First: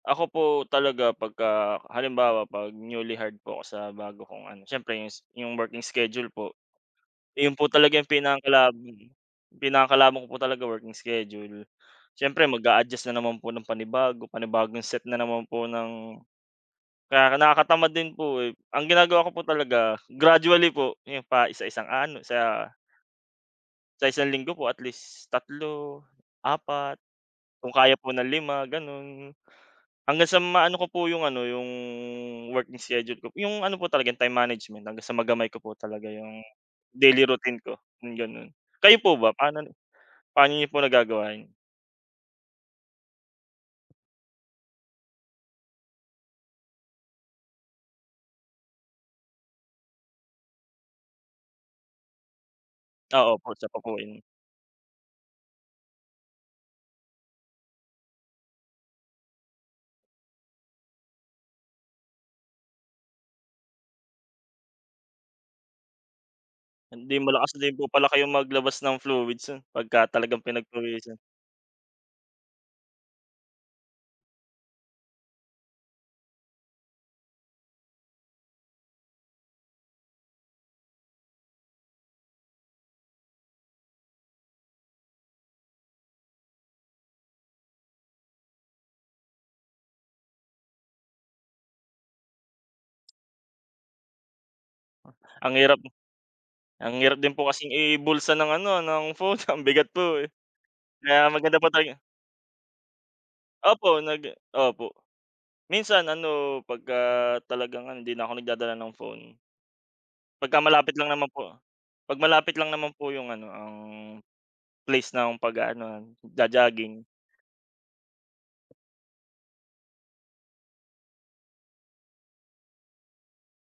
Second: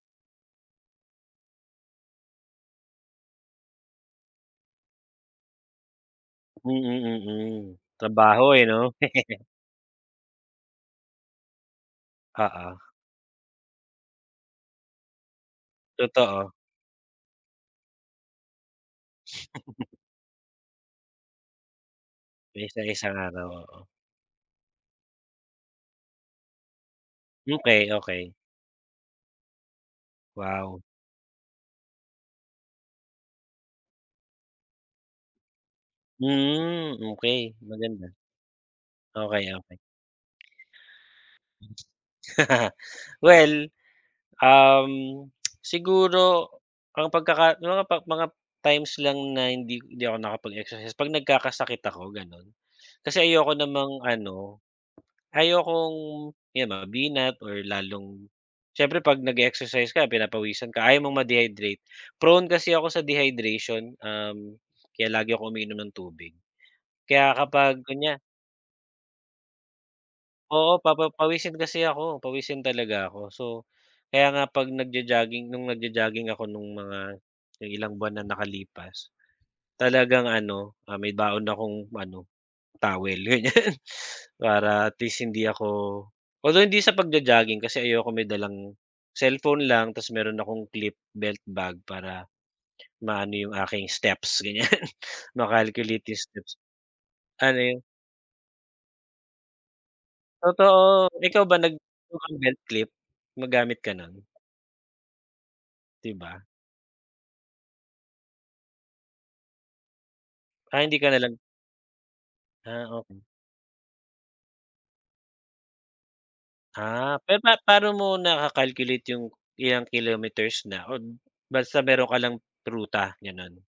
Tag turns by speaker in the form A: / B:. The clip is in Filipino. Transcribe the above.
A: Ako po talaga 'pagka halimbawa 'pag newly hired po ako sa bago kong ano siyempre s yung working schedule po. 'Yon po
B: Mm, mm,
A: talaga yung
B: trabaho eh,
A: pinakakalab
B: 'no?
A: mm, pinakakalaban ko po talaga working schedule siyempre
B: Oo.
A: mag-a-adjust na naman po ng panibago, panibagong set na naman po ng
B: Totoo.
A: kaya nakakatamad din po, eh, ang ginagawa ko po talaga gradually po, 'yon pa isa-isang ano
B: Base
A: sa
B: sa isang araw, oo.
A: Sa 1 isang linggo po at least 3, 4, kung
B: Okey,
A: kaya po ng
B: okey.
A: 5 gano'n. Hanggang sa maano
B: Wow.
A: ko po 'yong ano, 'yong working schedule ko p 'yong ano po talaga time management hanggang sa magamay ko po talaga 'yong
B: Mm,
A: daily
B: okey
A: routine ko,
B: maganda.
A: yung gano'n. Kayo po ba
B: Okey,
A: panon
B: okey.
A: paano niyo po nagagawa yon?
B: Well, um, siguro ang pagkaka may mga pak mga times lang na hindi hindi ako nakapag-exercise pag nagkakasakit ako gano'n. Kasi
A: Ah, opo
B: ayoko
A: 1 pa po
B: namang
A: 'yon.
B: ano ayokong 'yon mabinat or lalong siyempre 'pag nag-e-exercise ka pinapawisan ka ayaw mong ma-dehydrate. Prone kasi ako sa dehydration, uhm, kaya lagi ako uminom ng tubig.
A: Hindi,
B: Kaya
A: malakas din
B: kapag
A: po pala
B: kunya
A: kayong maglabas ng fluids sen, pagka talagang
B: Oo, papa
A: pinagpawisan.
B: pawisin kasi ako pawisin talaga ako. So, kaya nga 'pag nag-jo-jogging no'ng nag-jo-jogging ako nong mga ilang buwan na nakalipas. Talagang ano, ah, may baon akong ano towel ganyan para at least hindi ako although hindi sa pag-jo-jogging kasi ayoko may dalang cellphone lang tapos mayro'n akong clip belt bag para maano 'yong aking steps ganyan
A: Oh, ang hirap
B: ma-calculate 'yong steps.
A: ang hirap din po
B: Ano
A: kasing
B: 'yon?
A: ibulsa ng ano ng phone ang bigat po, eh.
B: Totoo,
A: Kaya
B: ikaw ba
A: maganda po
B: nag
A: tay eh
B: mukang belt clip? Gumagamit ka
A: Opo,
B: 'non?
A: nag opo. Minsan
B: 'Di ba?
A: ano, 'pagka talagang ano hindi na ako nagdadala ng phone. 'Pagka
B: Ah,
A: malapit
B: hindi ka
A: lang
B: na
A: naman
B: lag
A: po. 'Pag malapit lang
B: Ah,
A: naman po
B: okey.
A: yung ano ang place ng pag-aanuhan, jo-jogging.
B: Ah, pero pa paano mo naka-calculate yung ilang kilometers na o basta mayro'n ka lang ruta gano'n.